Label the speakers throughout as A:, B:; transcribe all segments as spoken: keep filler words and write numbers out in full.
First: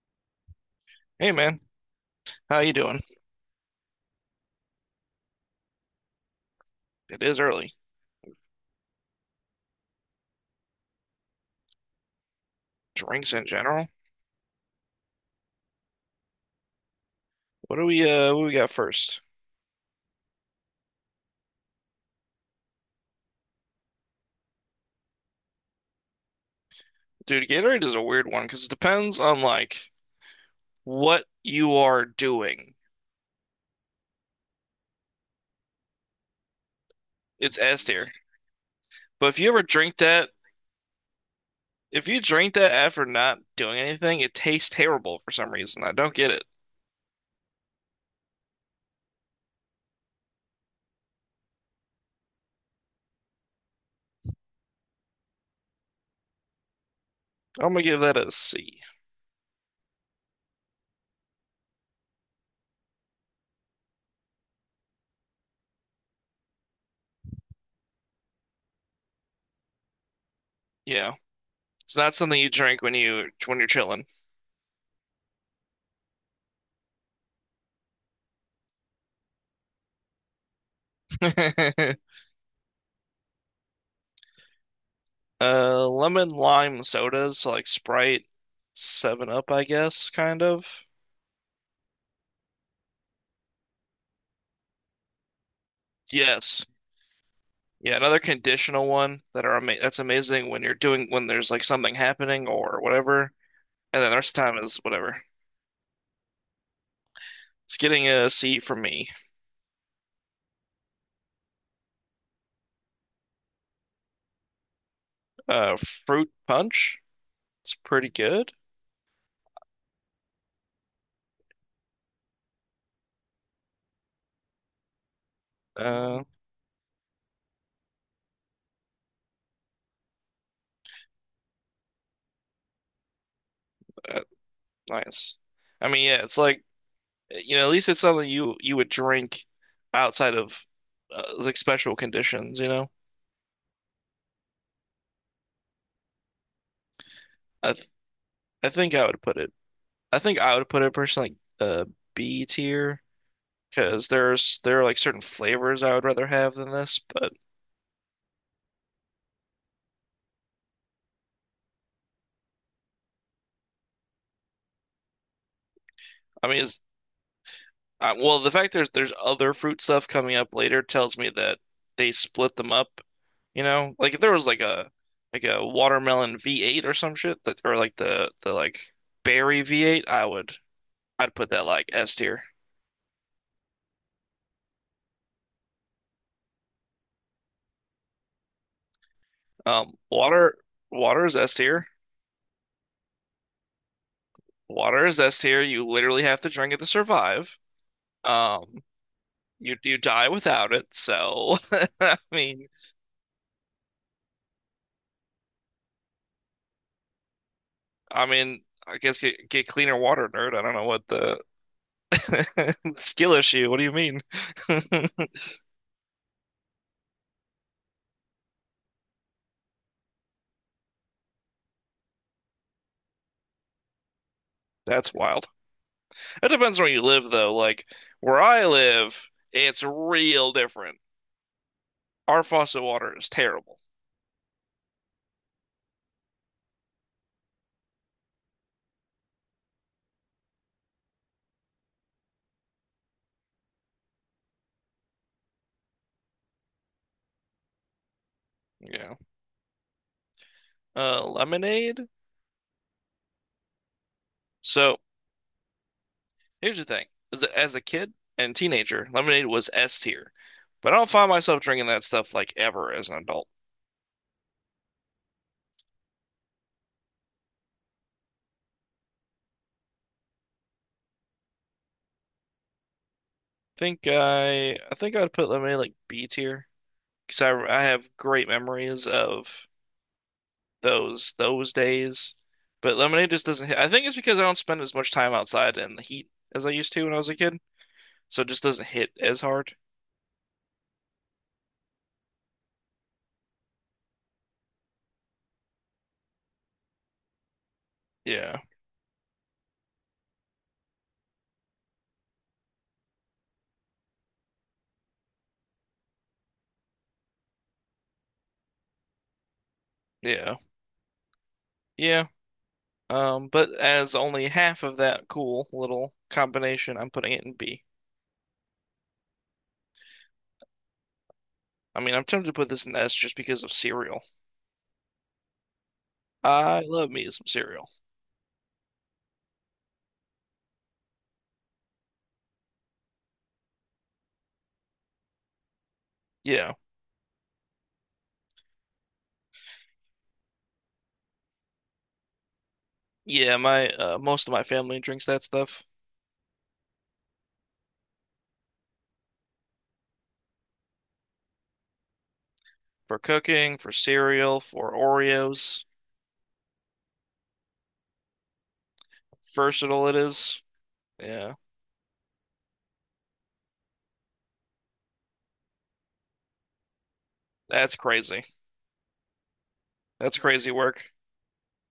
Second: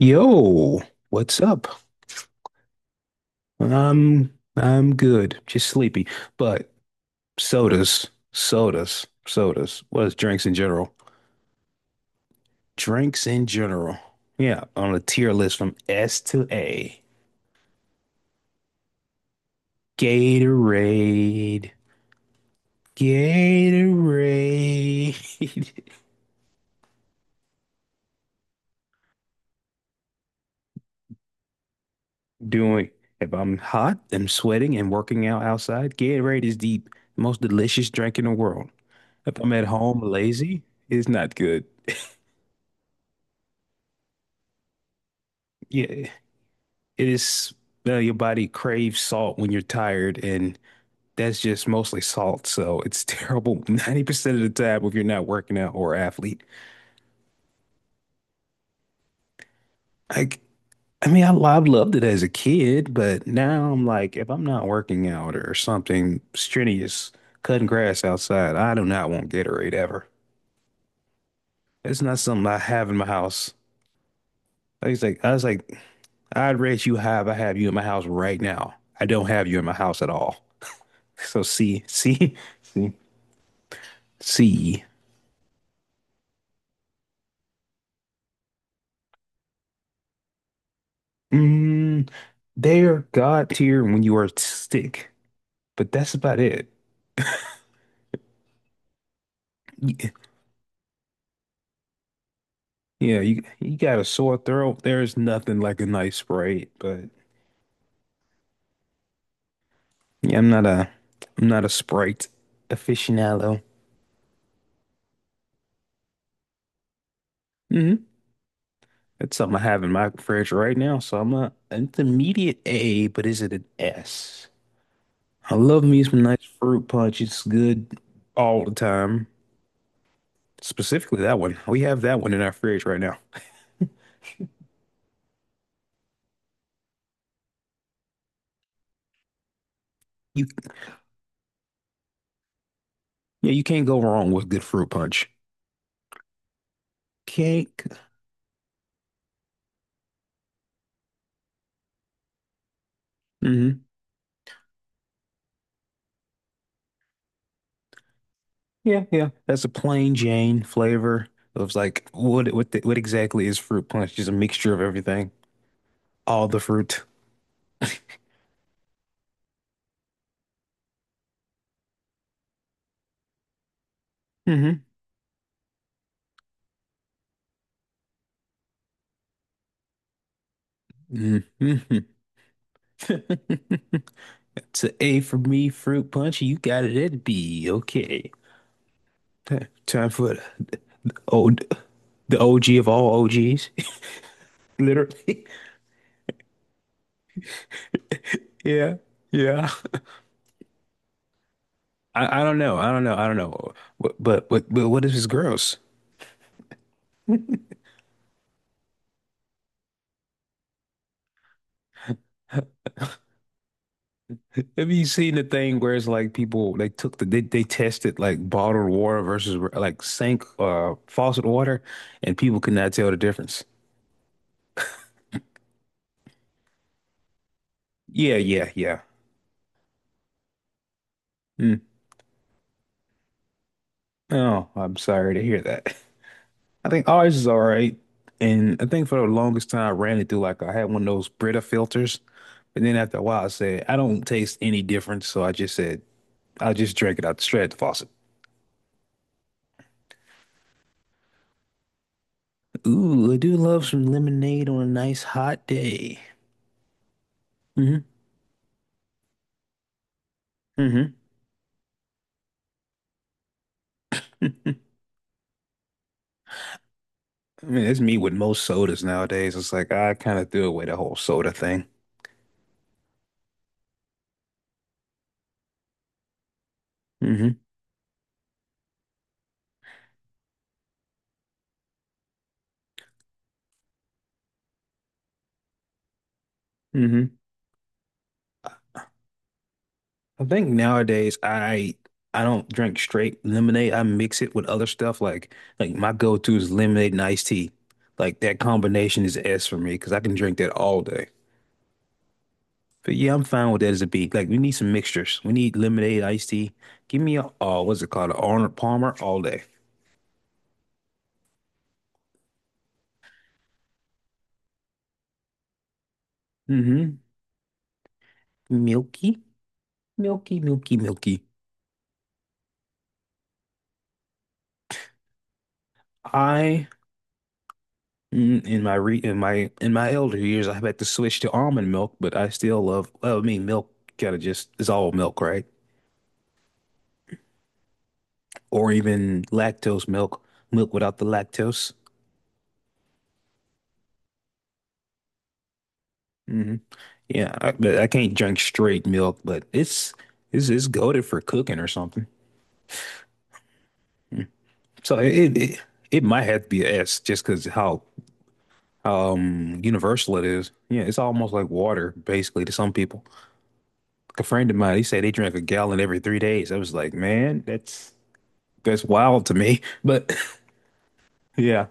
A: Yo,
B: Hey
A: what's
B: man,
A: up?
B: how you doing?
A: I'm I'm good, just sleepy. But
B: It is early.
A: sodas, sodas, sodas. What is drinks in general? Drinks
B: Drinks
A: in
B: in general.
A: general. Yeah, on a tier list from S to A.
B: What do we uh what do we got first?
A: Gatorade, Gatorade.
B: Dude, Gatorade is a weird one because it depends on like what you are doing.
A: Doing if I'm hot, I'm sweating and working out outside, Gatorade is the most
B: It's S
A: delicious
B: tier.
A: drink in the world.
B: But
A: If
B: if you
A: I'm
B: ever
A: at
B: drink
A: home
B: that,
A: lazy, it's not good.
B: if you drink that after not doing anything, it tastes terrible for some reason.
A: Yeah.
B: I don't get
A: It
B: it.
A: is uh, your body craves salt when you're tired, and that's just mostly salt. So it's terrible ninety percent of the time if you're not working out or athlete.
B: I'm gonna give that a C.
A: Like, I mean, I, I loved it as a kid, but now I'm like, if I'm not working out or something strenuous, cutting grass outside, I do not want Gatorade ever.
B: Yeah. It's
A: It's
B: not
A: not
B: something
A: something
B: you
A: I
B: drink
A: have
B: when
A: in my
B: you
A: house.
B: when you're chilling.
A: I was like, I was like, I'd rate you high if I have you in my house right now. I don't have you in my house at all. So see, see, see, see.
B: Uh lemon lime sodas, so like Sprite, seven Up, I guess, kind of.
A: Mm, they're God tier when you are sick, but that's about
B: Yes.
A: it.
B: Yeah, another conditional one that are ama that's
A: Y-
B: amazing when you're doing when there's like something happening or
A: Yeah,
B: whatever.
A: you you got
B: And
A: a
B: then the rest
A: sore
B: of the time is
A: throat. There's
B: whatever.
A: nothing like a nice Sprite, but
B: It's getting a C for me.
A: yeah, I'm not a I'm not a Sprite aficionado.
B: Uh, fruit punch. It's
A: hmm
B: pretty good.
A: That's something I have in my fridge right now, so I'm not intermediate A, but is it an S? I love me some
B: Uh,
A: nice fruit punch. It's good all the time. Specifically that one. We have that one in our fridge right now.
B: uh, Nice. I mean, yeah, it's like you know, at least it's something you you would drink outside
A: You
B: of uh, like special conditions. You know,
A: yeah, you can't go wrong with good fruit punch.
B: I
A: Cake.
B: th I think I would put it. I think I would put it personally like uh B tier
A: hmm
B: because there's there are like certain flavors I would rather have than this, but.
A: Yeah, yeah. That's a plain Jane flavor. It was like what what the, what exactly is fruit punch? Just a mixture of everything, all
B: I mean,
A: the
B: it's,
A: fruit.
B: uh, well, the fact there's there's other fruit stuff coming up later tells me that they split them up. You know, like if there was like
A: hmm
B: a like a watermelon V eight or some shit that, or like the the like berry V eight, I would I'd put that like
A: hmm
B: S tier.
A: It's a A for me, fruit punch. You got it at B. Okay.
B: Um,
A: Time for the,
B: water
A: the
B: Water is S
A: old
B: tier.
A: the O G of all O Gs.
B: Water is S
A: Literally.
B: tier. You literally have to drink it to survive. Um,
A: Yeah. Yeah.
B: you you die without it. So I
A: I, I don't
B: mean,
A: know. I don't know. I don't know. But but but, but what if it's gross?
B: I mean, I guess get get cleaner water, nerd. I don't know what the skill issue. What do you mean?
A: Have you seen the thing where it's like people they took the they, they tested like bottled water versus like sink uh faucet water and people could not tell the difference.
B: That's wild. It depends where you live, though. Like
A: Yeah,
B: where I
A: yeah, yeah.
B: live, it's real different.
A: Mm.
B: Our faucet water is terrible.
A: Oh, I'm sorry to hear that. I think ours is all right. And I think for the longest time I ran it through like I had one of those Brita filters. But then after a while I said, I don't taste any difference, so I just said I'll just drink it out straight at the faucet.
B: You know, uh, lemonade.
A: Ooh, I do love some lemonade on a
B: So
A: nice hot day.
B: here's the thing: as a, as a
A: mm
B: kid and teenager, lemonade was S tier, but I don't
A: hmm
B: find myself drinking that stuff like ever as an adult.
A: I mean, it's me with most sodas nowadays. It's like I kind of threw away the whole soda thing.
B: Think I, I think I'd put lemonade like B tier because I
A: hmm
B: I have great memories of those those days. But lemonade just doesn't hit. I think it's because I don't spend as much time outside in the heat as I used to when I
A: hmm
B: was a kid, so it just doesn't hit as hard.
A: I think nowadays I I don't drink straight lemonade. I mix it with other stuff. Like like my go-to is lemonade and iced tea. Like that
B: Yeah,
A: combination is S for me because I can drink that all day. But yeah, I'm fine with that as a beat. Like we need some mixtures. We need lemonade, iced tea. Give me a oh, what's it called? An Arnold Palmer all day.
B: yeah, yeah. Um, but as only half of that cool little combination, I'm
A: hmm
B: putting it in B.
A: Milky, milky, milky, milky.
B: I mean, I'm tempted to put this in S just because of cereal. I
A: I
B: love me some cereal.
A: Mm, In my re in my in my elder years, I had to switch to almond milk, but I still love. Well, I mean, milk kind of just is all milk, right?
B: Yeah,
A: Or even lactose milk, milk without the lactose.
B: yeah. My uh, most of my family drinks that stuff
A: hmm Yeah, I, but I can't drink straight milk, but it's it's it's goaded for cooking or something.
B: for cooking, for cereal, for
A: So it it,
B: Oreos.
A: it might have to be a S just because how um
B: Versatile it
A: universal it
B: is.
A: is. Yeah, it's almost
B: Yeah,
A: like water basically to some people. Like a friend of mine, he said they drank a gallon every three days. I was like, man,
B: that's
A: that's
B: crazy.
A: that's wild to me. But
B: That's crazy work.
A: yeah,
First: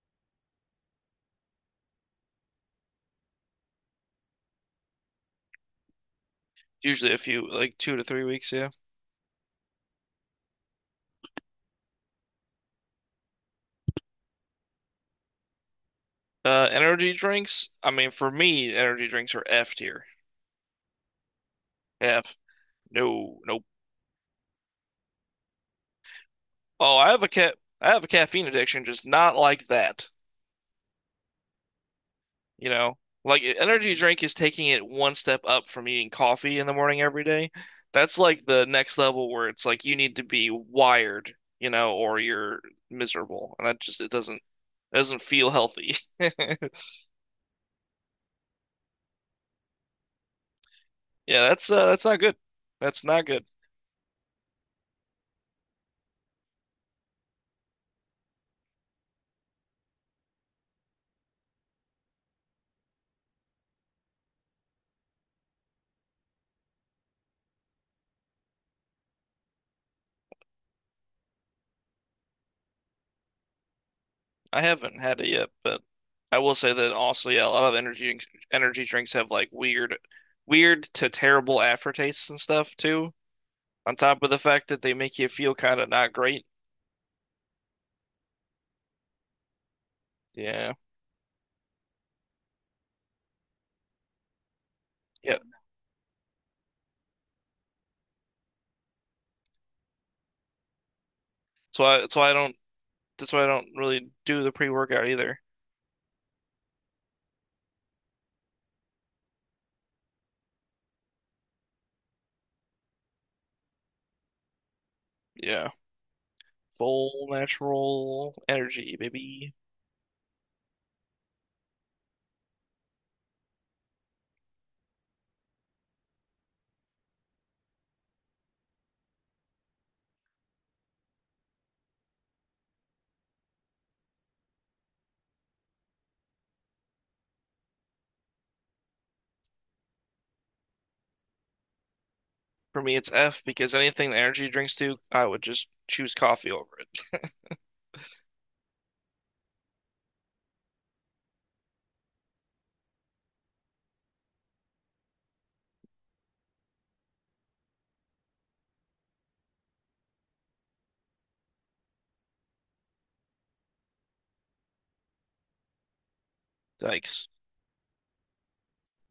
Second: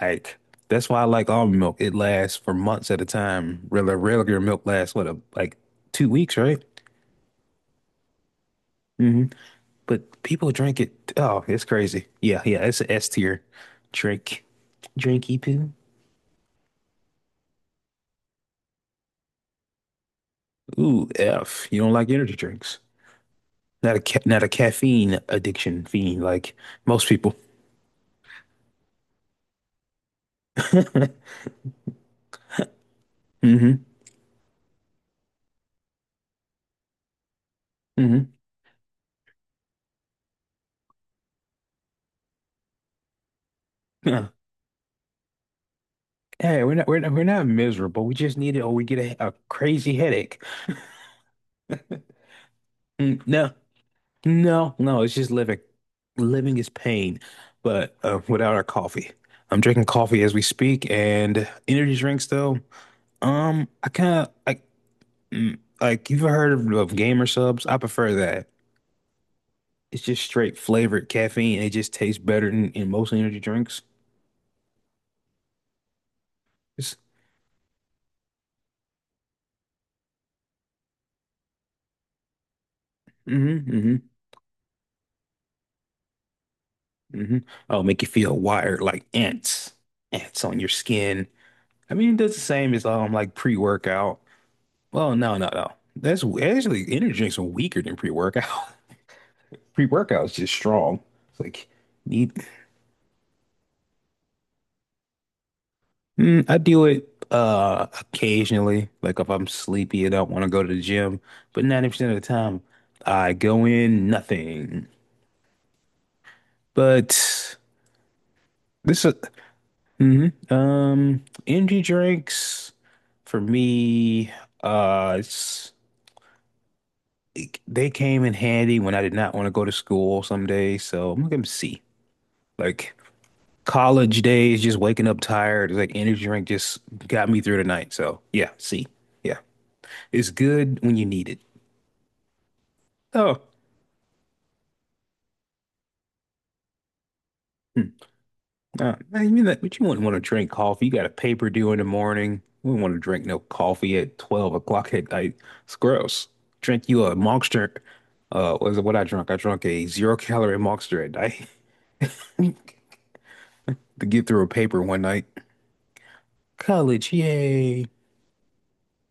A: like that's why I like almond milk. It lasts for months at a time. Regular regular milk lasts what a, like two weeks, right?
B: Usually a few, like two to three weeks, yeah.
A: hmm But people drink it. Oh, it's crazy. Yeah, yeah, it's an S tier drink. Drinky poo.
B: Uh, energy drinks. I mean, for me, energy drinks are F tier.
A: Ooh, F. You don't like energy
B: F.
A: drinks.
B: No, nope.
A: Not a ca not a caffeine addiction fiend like
B: Oh,
A: most
B: I have a
A: people.
B: cat. I have a caffeine addiction, just not like that. You know, like e,
A: hmm
B: energy drink is taking it one step up from eating coffee in the morning every day. That's
A: hmm
B: like the next level where it's like you need to be wired, you know, or you're miserable, and that just it
A: Yeah.
B: doesn't it doesn't feel healthy.
A: Hey, we're not we're not we're not miserable. We just need it, or we get a, a crazy headache.
B: Yeah, that's uh, that's not good. That's
A: Mm,
B: not good.
A: no, no, no, it's just living. Living is pain, but uh, without our coffee. I'm drinking coffee as we speak, and energy drinks though. Um, I kind of like mm, like you've heard of, of gamer subs. I prefer that. It's just straight flavored caffeine. It just tastes better than in most energy drinks.
B: I haven't had it yet, but I will say that
A: It's
B: also, yeah, a lot of energy energy drinks have like weird, weird to terrible aftertastes and stuff too.
A: mm-hmm, mm-hmm,
B: On top of the fact that they make you feel kind of not great.
A: mm-hmm. Oh, make you feel wired like ants, ants on your
B: Yeah,
A: skin. I mean, it does the same as um like pre-workout. Well, no,
B: yeah.
A: no, no. That's actually energy drinks are weaker than pre-workout. Pre-workout is just strong. It's like
B: That's why. That's why
A: need.
B: I don't. That's why I don't really do the pre-workout either.
A: Mm, I do it uh occasionally. Like if I'm sleepy and don't want to go to the gym, but ninety percent of the time I go in nothing.
B: Yeah, full
A: But
B: natural energy,
A: this is
B: baby.
A: mhm. Um energy drinks for me. Uh, it's it- they came in handy when I did not want to go to school some days. So I'm gonna see like. College days, just waking up tired, it's like energy drink just got me through the night. So yeah, see, yeah, it's good when you need it.
B: For me, it's
A: Oh,
B: F because anything the energy drinks do, I would just choose coffee over it.
A: hmm. Uh, I mean that, but you wouldn't want to drink coffee. You got a paper due in the morning. We wouldn't want to drink no coffee at twelve o'clock at night. It's gross. Drink you a Monster. Uh, was it what I drank? I drank a zero calorie Monster at night to get through a paper one night. College,
B: Yikes.
A: yay,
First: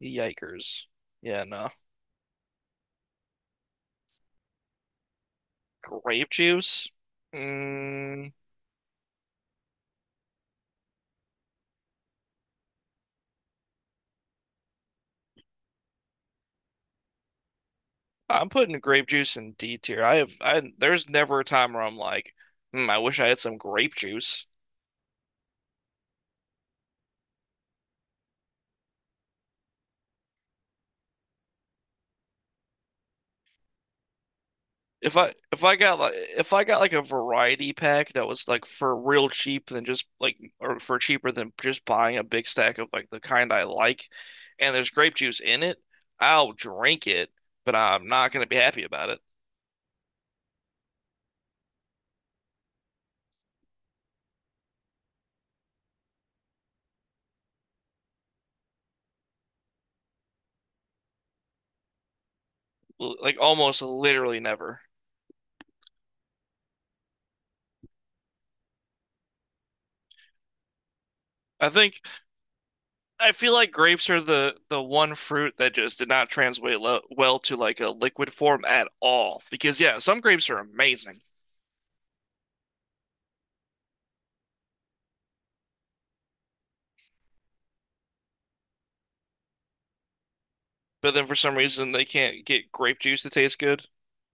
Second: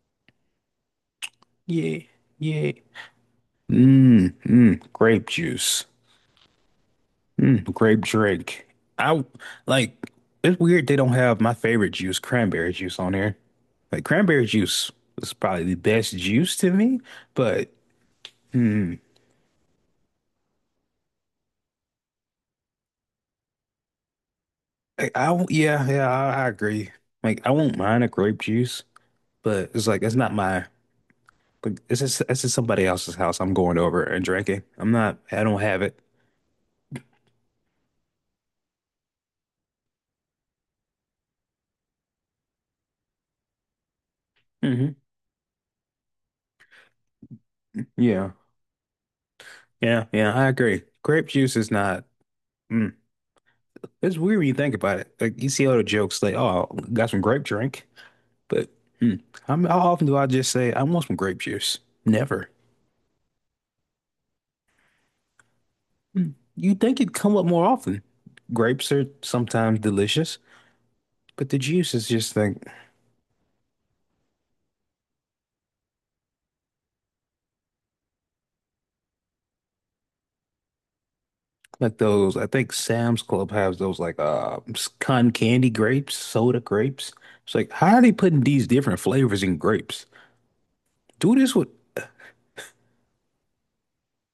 B: Yikers. Yeah, no.
A: yay, yay. Mmm, mmm, grape juice.
B: Grape juice?
A: Mm, grape
B: Mm,
A: drink. I like it's weird they don't have my favorite juice, cranberry juice, on here. Like cranberry juice is probably the best juice to me, but
B: I'm putting
A: hmm,
B: grape juice in D tier. I have I there's never a time where I'm like, hmm, I wish I had some grape juice.
A: I, I won't- yeah, yeah, I, I agree. Like I won't mind a grape juice, but it's like it's not my like it's just it's just somebody else's house I'm going over and drinking. I'm
B: If
A: not
B: I
A: I don't
B: if I
A: have it.
B: got like if I got like a variety pack that was like for real cheap than just like or for cheaper than just buying a big stack of like the kind I like, and
A: hmm
B: there's grape juice in it, I'll drink it, but I'm
A: Yeah.
B: not gonna be happy about it.
A: Yeah, yeah, I agree. Grape juice is not mm. It's weird when you think about it. Like you see all the jokes like, oh, got some grape drink. But hmm, how, how often do I just say, I want some grape juice? Never.
B: L- like almost literally never.
A: You'd think it'd come up more often. Grapes are sometimes delicious, but the
B: I
A: juice
B: think
A: is just like
B: I feel like grapes are the the one fruit that just did not translate lo well to like a liquid form at all. Because yeah, some grapes are amazing,
A: like those. I think Sam's Club has those like uh cotton candy grapes, soda grapes. It's like, how are they putting these different flavors in grapes?
B: but then
A: Do
B: for
A: this
B: some
A: with
B: reason they can't get grape juice to taste good.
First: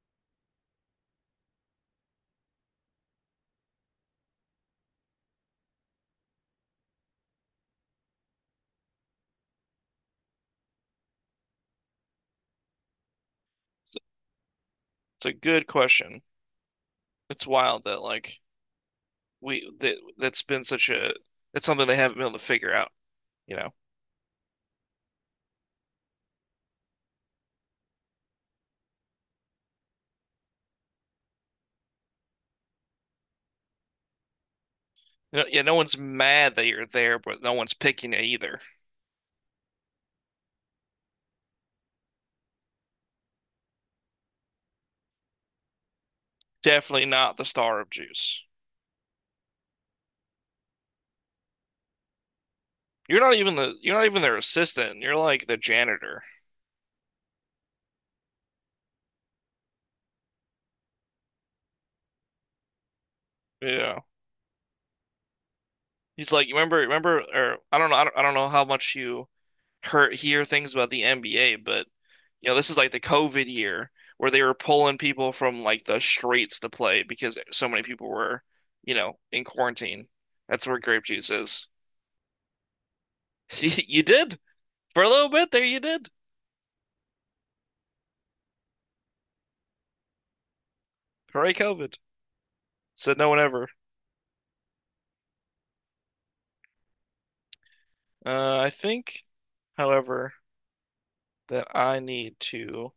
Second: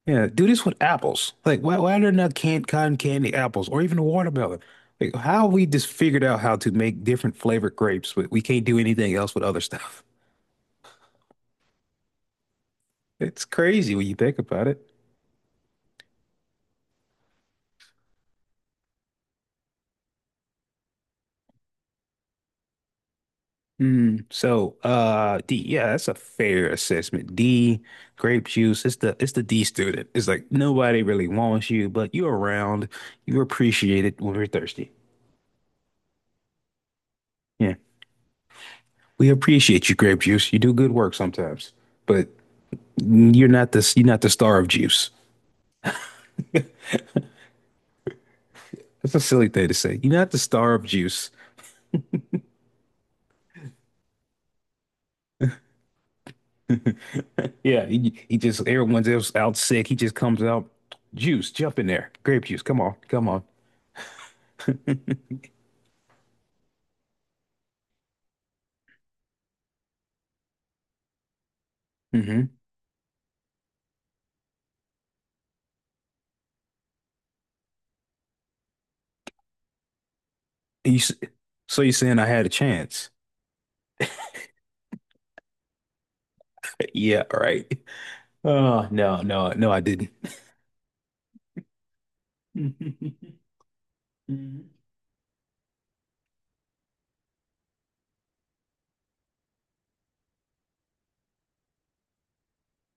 A: yeah, do this with apples. Like, why why are there not canned cotton candy apples or even a watermelon? Like, how we just figured out how to make different flavored grapes, but we can't do anything else with other stuff. It's crazy when you think about it.
B: It's a good question. It's wild that like we that that's been such a it's something they haven't been able to figure out, you know.
A: Mm, so, uh, D, yeah, that's a fair assessment. D, grape juice. It's the it's the D student. It's like nobody really wants you, but you're around. You are appreciated when we're thirsty.
B: You know, yeah, no one's mad that you're there, but no
A: Yeah,
B: one's picking you either.
A: we appreciate you, grape juice. You do good work sometimes, but you're not the you're not the star of juice.
B: Definitely not the star of juice.
A: That's a silly thing to say. You're not the star of juice.
B: You're not even the you're not even their assistant. You're like the janitor.
A: Yeah, he, he just everyone's else out sick. He just comes out, juice, jump in there, grape juice. Come on, come on.
B: You know. He's like, you remember remember or I don't know I don't, I don't know how much you heard hear things about the N B A, but you know, this is like the COVID year where they were pulling people from like the streets to play because so many people were, you know, in quarantine. That's where
A: You,
B: grape
A: s-
B: juice is.
A: so you're saying I had a chance?
B: You did. For a little bit there you did.
A: Yeah, right. Oh, no, no, no, I didn't.
B: Hooray COVID. Said no one ever.
A: Mm,
B: Uh, I think, however, that I need to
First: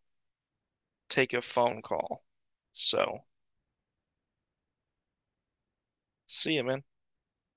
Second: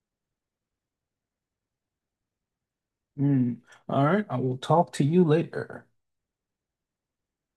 B: take a phone call. So,
A: mm. All right, I will talk to you later.
B: see you, man.